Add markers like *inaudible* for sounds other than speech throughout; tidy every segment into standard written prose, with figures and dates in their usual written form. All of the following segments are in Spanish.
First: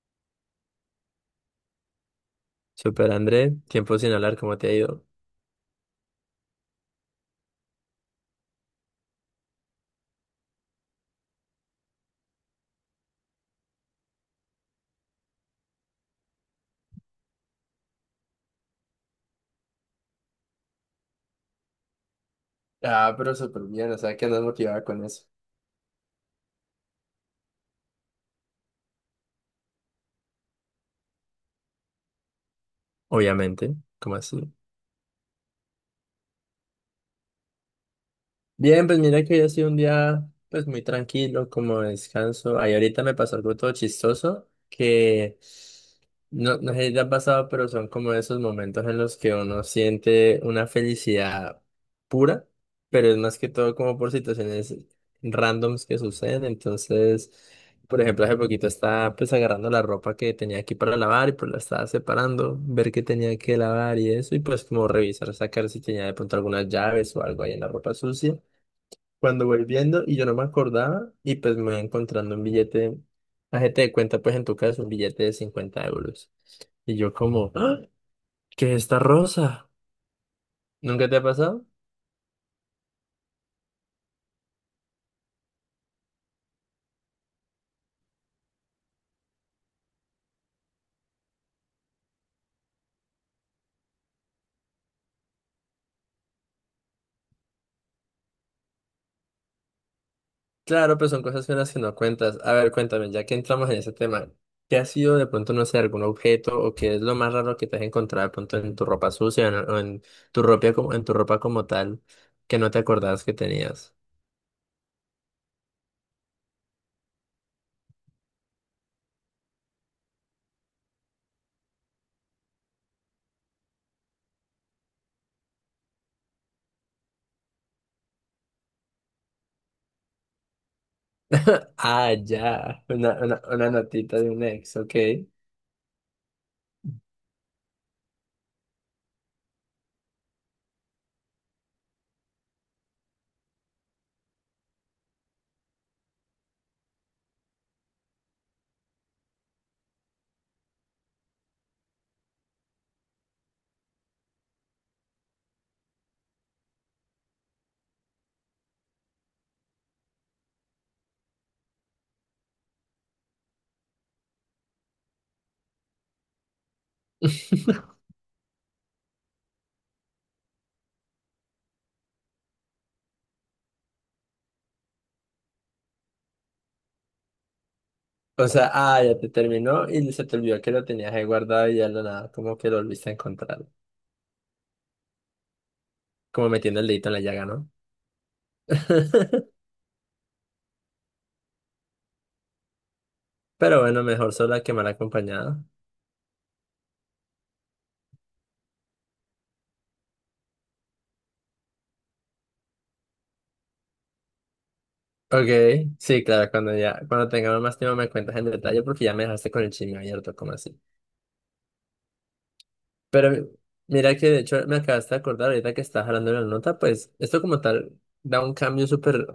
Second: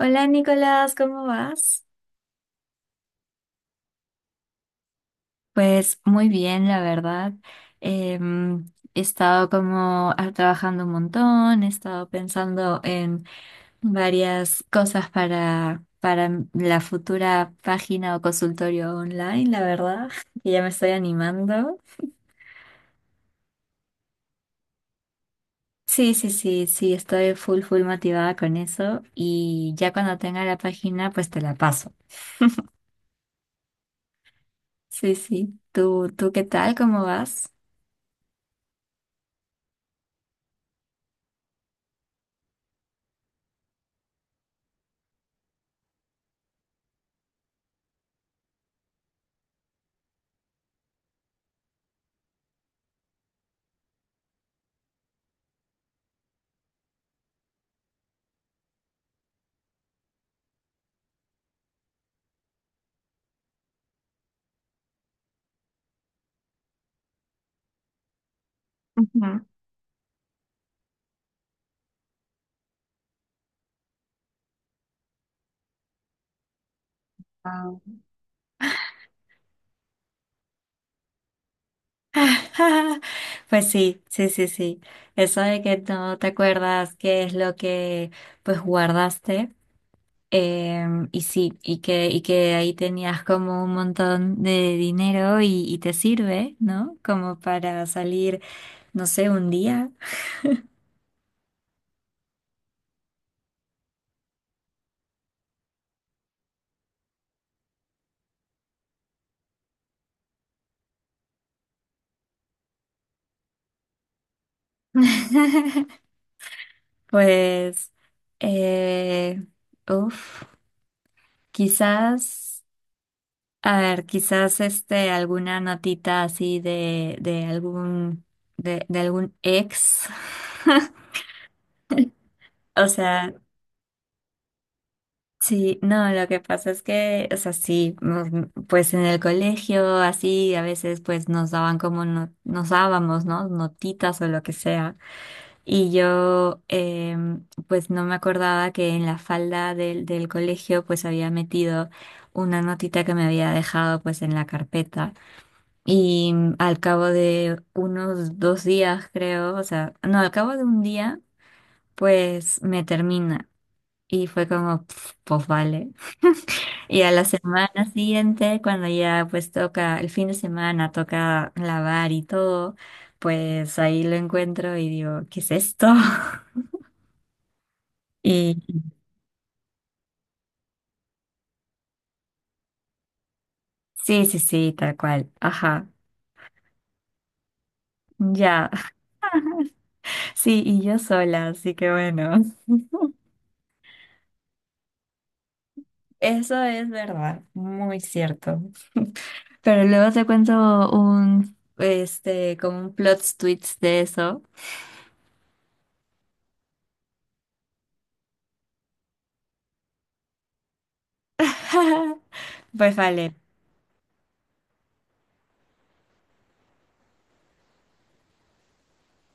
Hola Nicolás, ¿cómo vas? Super André, tiempo sin hablar, ¿cómo te ha ido? Pues muy bien, la verdad. Em, he estado como trabajando un montón, he estado pensando en varias cosas para la futura página o consultorio online, la verdad, *laughs* que ya me estoy animando. Ah, pero súper bien, o sea, que andas motivada con eso. Sí, sí, sí, sí, estoy full motivada con eso y ya cuando tenga la página, pues te la paso. Obviamente, ¿cómo así? Sí, sí. ¿Tú qué tal? ¿Cómo vas? Bien, pues mira que hoy ha sido un día pues muy tranquilo, como de descanso. Ahí ahorita me pasó algo todo chistoso que no sé si te ha pasado, pero son como esos momentos en los que uno siente una felicidad pura, pero es más que todo como por situaciones randoms que suceden. Entonces, por ejemplo, hace poquito estaba pues agarrando la ropa que tenía aquí para lavar y pues la estaba separando, ver qué tenía que lavar y eso, y pues como revisar, sacar si tenía de pronto algunas llaves o algo ahí en la ropa sucia Ujú. cuando voy viendo y yo no me acordaba y pues me voy encontrando un billete, la gente de cuenta pues en tu caso un billete de 50 euros. Y yo como, ¡ah! ¿Qué es esta rosa? ¿Nunca te ha pasado? *laughs* Pues sí, sí, sí, sí. Eso de que no te acuerdas qué es lo que pues guardaste. Y sí, y que ahí tenías como un montón de dinero y te sirve, ¿no? Como para salir, no sé, un día. Claro, pues son cosas finas que no cuentas. A ver, cuéntame, ya que entramos en ese tema, ¿qué ha sido de pronto, no sé, algún objeto o qué es lo más raro que te has encontrado de pronto en tu ropa sucia o en tu ropa como, en tu ropa como tal que no te acordabas que tenías? *laughs* Pues, eh, uff, quizás. A ver, quizás este alguna notita así de algún de algún ex. *laughs* Ah, ya, O una, sea, una, una notita de un ex, ok. sí, no, lo que pasa es que, o sea, sí, pues en el colegio así a veces pues nos daban como no, nos dábamos, ¿no? Notitas o lo que sea. Y yo pues no me acordaba que en la falda del colegio pues había metido una notita que me había dejado pues en la carpeta. Y al cabo de unos dos días, creo, o sea, no, al cabo de un día, pues me termina. Y fue como, "Pf, pues vale. Y a la semana siguiente, cuando ya pues toca, el fin de semana toca lavar y todo, pues ahí lo encuentro y digo, ¿qué es esto? *laughs* O sea, Y ah, ya te terminó y se te olvidó que lo tenías ahí guardado y ya lo nada, como que lo volviste a encontrar. sí, sí, sí, tal cual. Ajá, Como metiendo el dedito en la llaga, ¿no? ya. *laughs* *laughs* Sí, y yo sola, así que bueno. Pero bueno, mejor sola que mal acompañada. *laughs* Eso es verdad, muy cierto. Pero luego te cuento un, este, como un plot twist de eso. Ok, sí, claro, cuando ya, cuando tengamos más tiempo me cuentas en detalle porque ya me dejaste con el chisme abierto, como así. *laughs* Pues Pero vale. mi- Mira que de hecho me acabaste de acordar ahorita que estás hablando de la nota, pues esto como tal da un cambio súper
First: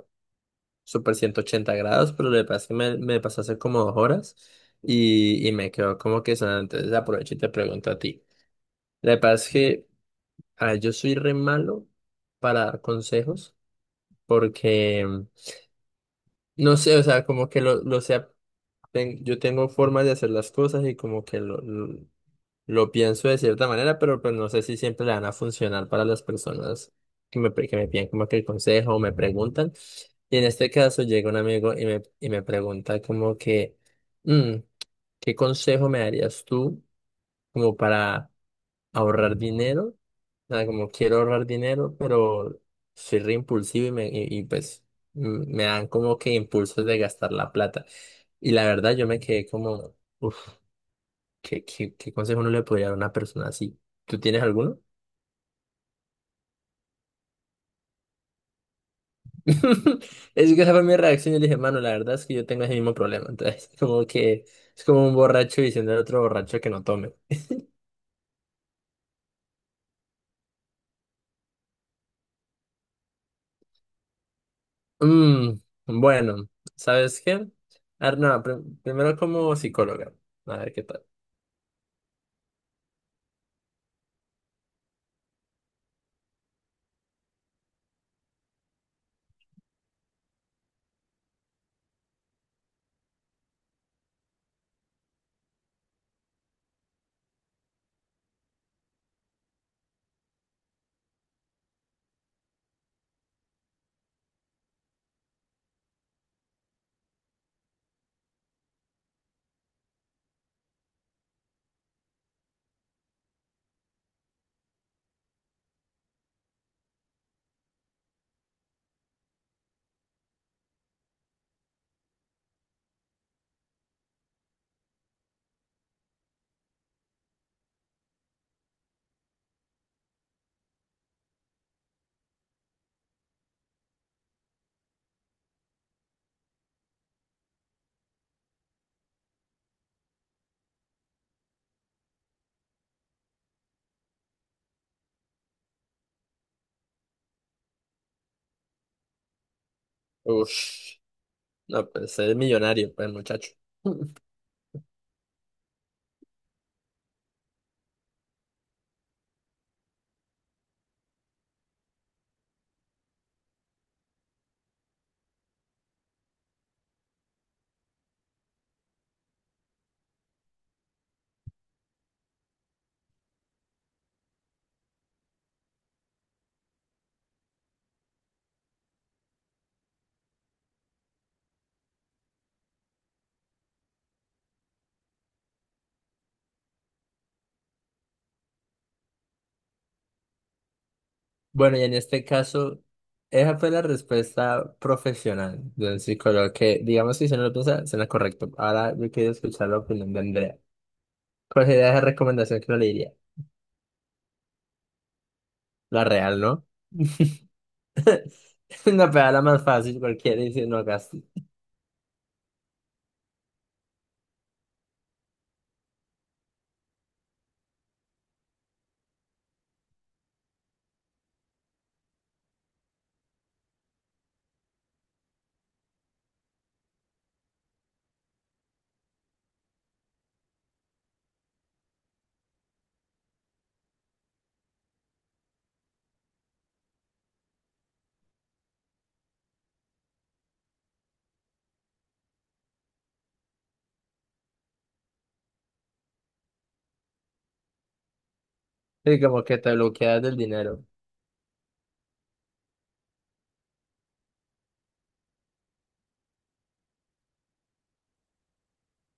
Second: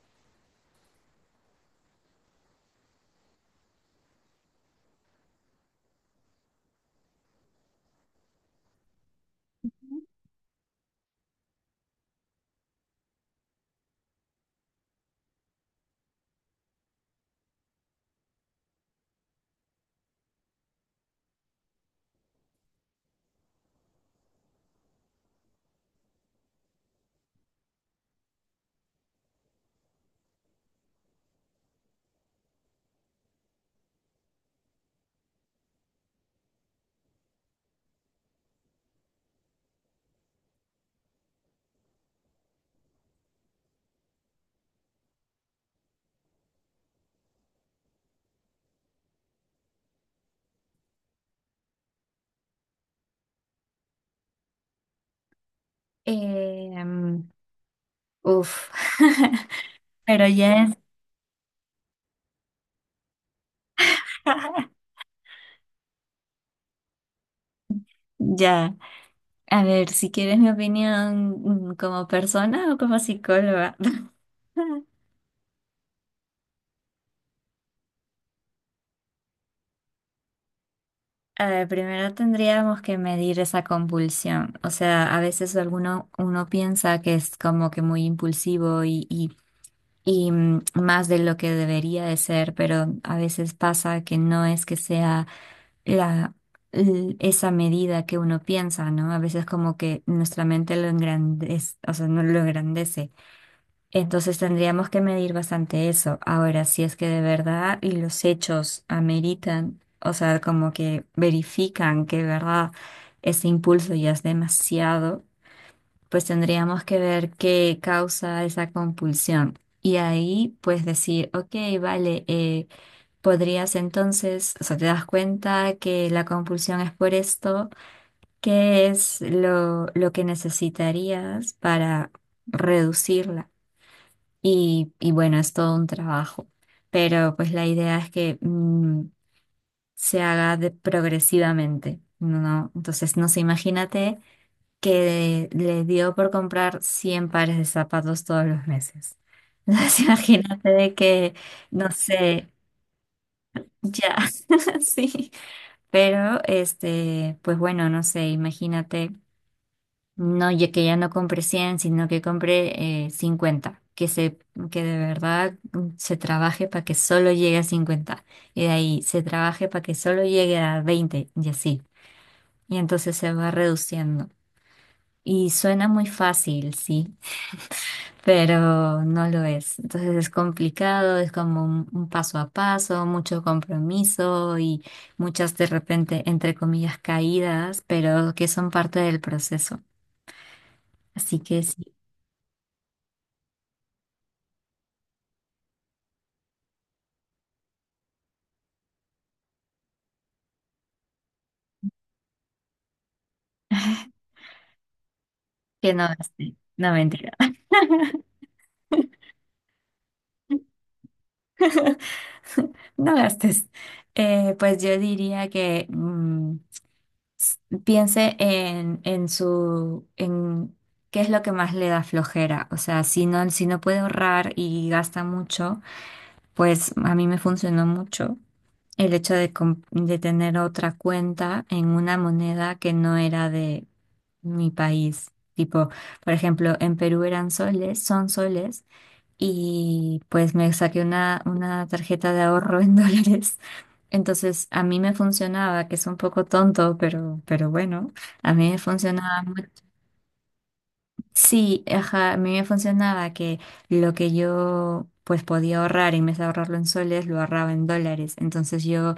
super 80 grados, pero lo le pasa es que me pasó hace como 2 horas y me quedó como que sonando. Entonces aprovecho y te pregunto a ti. Lo que pasa es que a ver, yo soy re malo para dar consejos porque no sé, o sea, como que lo sea, yo tengo formas de hacer las cosas y como que lo Lo pienso de cierta manera, pero pues no sé si siempre le van a funcionar para las personas que que me piden como que el consejo o me preguntan. Y en este caso llega un amigo y y me pregunta como que, "Mm, ¿Qué consejo me darías tú como para ahorrar dinero? O sea, como quiero ahorrar dinero, pero soy re impulsivo y pues me dan como que impulsos de gastar la plata. Y la verdad yo me quedé como... "Uf, ¿qué consejo no le podría dar a una persona así? ¿Tú tienes alguno? Em, uf. *laughs* *laughs* Pero Es que ya esa es, fue mi reacción. Yo le dije, mano, la verdad es que yo tengo ese mismo problema. Entonces, *laughs* como que *laughs* es como un borracho diciendo al otro borracho que no tome. ya. A ver, si quieres mi opinión como persona o como psicóloga. *laughs* Mm, bueno, ¿sabes qué? A ver, no, primero como psicóloga. A ver qué tal. A ver, primero tendríamos que medir esa compulsión. O sea, a veces alguno uno piensa que es como que muy impulsivo y más de lo que debería de ser, pero a veces pasa que no es que sea la, esa medida que uno piensa, ¿no? A veces como que nuestra mente lo engrandece, o sea, no lo engrandece. Entonces tendríamos que medir bastante eso. Ahora, si es que de verdad y los hechos ameritan, o sea, como que verifican que de verdad ese impulso ya es demasiado, pues tendríamos que ver qué causa esa compulsión. Y ahí, pues decir, ok, vale, podrías entonces, o sea, te das cuenta que la compulsión es por esto, ¿qué es lo que necesitarías para reducirla? Y bueno, es todo un trabajo, pero pues la idea es que se haga progresivamente, ¿no? Entonces, no sé, imagínate que le dio por comprar 100 pares de zapatos todos los meses. Entonces, *laughs* imagínate de Ush, que, no, no pues es sé, millonario, pues, muchacho. *laughs* ya, *laughs* sí, pero este, pues bueno, no sé, imagínate, no, ya que ya no compré 100 sino que compré 50, que se, que de verdad se trabaje para que solo llegue a 50 y de ahí se trabaje para que solo llegue a 20 y así, y entonces se va reduciendo. Y suena muy fácil, sí, pero no lo es. Entonces es complicado, es como un paso a paso, mucho compromiso y muchas de repente, entre comillas, caídas, pero que son parte del proceso. Así que Bueno, y sí, en este caso, esa fue la respuesta profesional del psicólogo que, digamos, que si se no lo piensa, suena correcto. Ahora yo quiero escuchar la opinión de Andrea. ¿Cuál sería esa recomendación que no le diría? que La no real, gastes, ¿no? no mentira, *laughs* Una pedala más fácil, cualquiera dice no gastes. *laughs* no gastes. Pues yo diría que s- piense en su, en qué es lo que más le da flojera. O sea, si no, si no puede ahorrar y gasta mucho, pues a mí me funcionó mucho el hecho de, de tener otra cuenta en una moneda que no era de mi país. Tipo, por ejemplo, en Perú eran soles, son soles, y pues me saqué una tarjeta de ahorro en *laughs* dólares. Entonces, a mí me funcionaba, que es un poco tonto, pero bueno, a mí me Y funcionaba como que te bloqueas del dinero. Sí, ajá, a mí me funcionaba que lo que yo pues podía ahorrar en vez de ahorrarlo en soles, lo ahorraba en dólares. Entonces yo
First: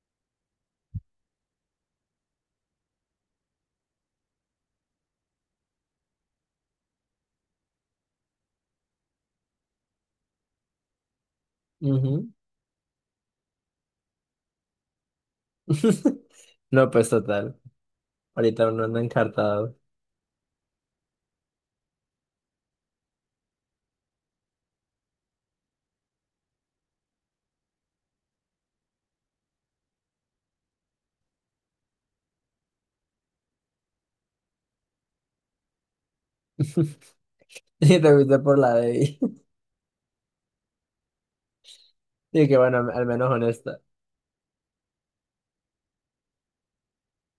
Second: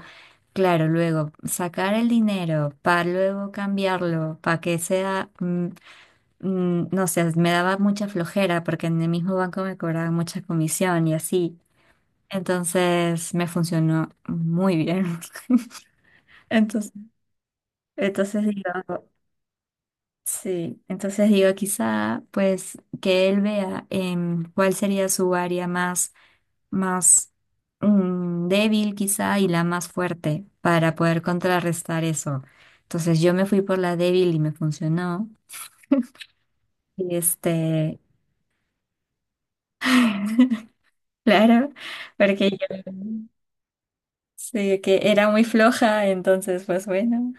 claro, luego sacar el dinero para luego cambiarlo, para que sea, no sé, me daba mucha flojera porque en el mismo banco me cobraban mucha comisión y así. Ujú. Entonces me funcionó muy bien. *laughs* *laughs* No, Entonces, pues total. entonces Ahorita uno anda digo, encartado. sí, entonces digo, quizá pues que él vea cuál sería su área más más débil quizá y la más fuerte para poder contrarrestar eso. Entonces yo me fui por la débil y me funcionó. Y *laughs* Y este, te fuiste por la de ahí. *laughs* *laughs* claro, Y porque que yo bueno, al menos honesta. sí, que era muy floja, entonces pues bueno,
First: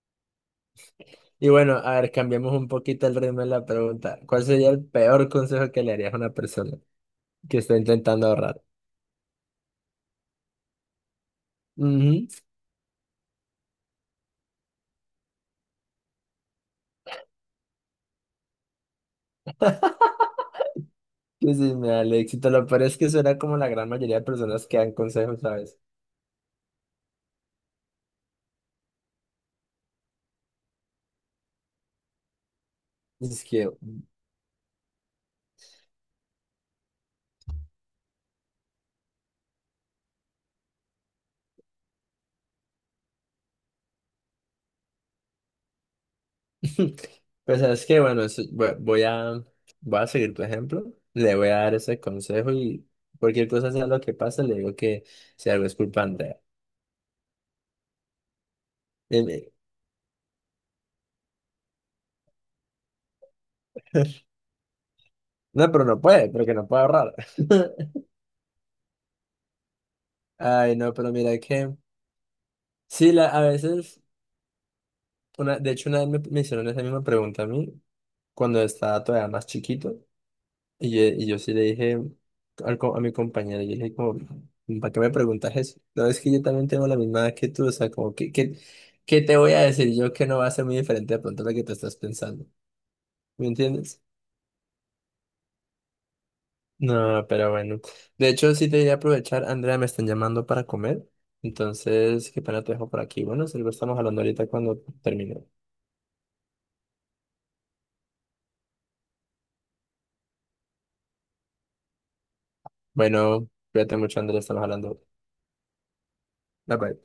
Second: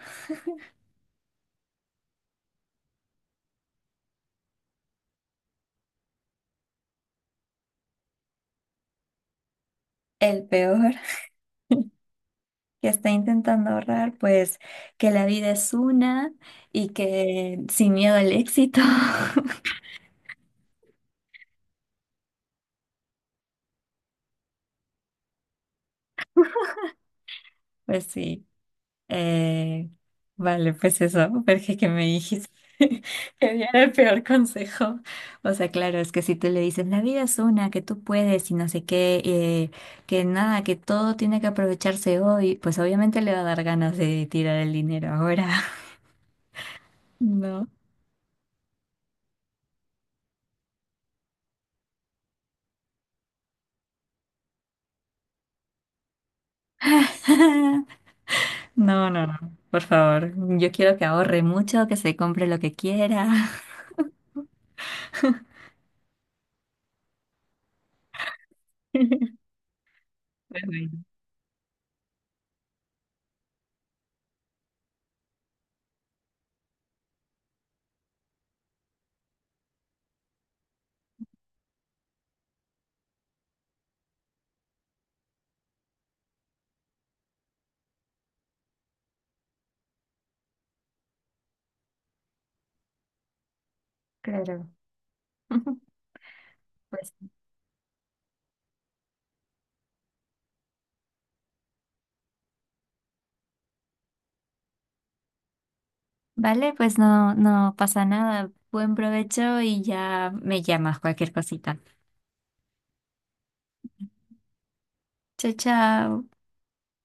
Y bueno, a ver, cambiemos un poquito el ritmo de la pregunta. ¿Cuál sería el peor consejo que le harías a una persona que está intentando ahorrar? el peor Ujú. que está intentando ahorrar, pues que la vida es una y que sin miedo al éxito, Que si me da el éxito, lo peor es que suena como la gran mayoría de personas que dan consejos, ¿sabes? *laughs* pues sí. Eh, vale, pues eso, porque que me dijiste *laughs* Es que que, diera el peor consejo. O sea, claro, es que si tú le dices, la vida es una, que tú puedes y no sé qué, que nada, que todo tiene que aprovecharse hoy, pues obviamente le va a dar ganas de tirar el dinero ahora, *laughs* *laughs* pues ¿no? sabes que, bueno, voy a seguir tu ejemplo, le voy a dar ese consejo y cualquier cosa sea lo que pase, le digo que si algo es culpa de Andrea. *laughs* No, Y no, me- no, por favor, yo quiero que ahorre mucho, que se compre lo que quiera. *laughs* No, pero no puede, porque no puede ahorrar. *laughs* *laughs* Pues Ay, bueno, no, pero mira que, sí, la, a veces. Una, de hecho, una vez me hicieron esa misma pregunta a mí cuando estaba todavía más chiquito y yo sí le dije a mi compañera, yo le dije como, ¿para qué me preguntas eso? No, es que yo también tengo la misma edad que tú, o sea, como que, ¿qué te voy a decir yo que no va a ser muy diferente de pronto a lo que tú estás pensando? ¿Me entiendes? claro. *laughs* Pues No, pero bueno. De hecho, sí te voy a aprovechar, Andrea, me están llamando para comer, entonces, qué pena te dejo por aquí. Bueno, si lo estamos hablando ahorita cuando termine. vale, pues no, no pasa nada. Buen provecho y ya me llamas cualquier cosita. Bueno, cuídate mucho, Andrea, estamos hablando. Chao, chao. Bye bye.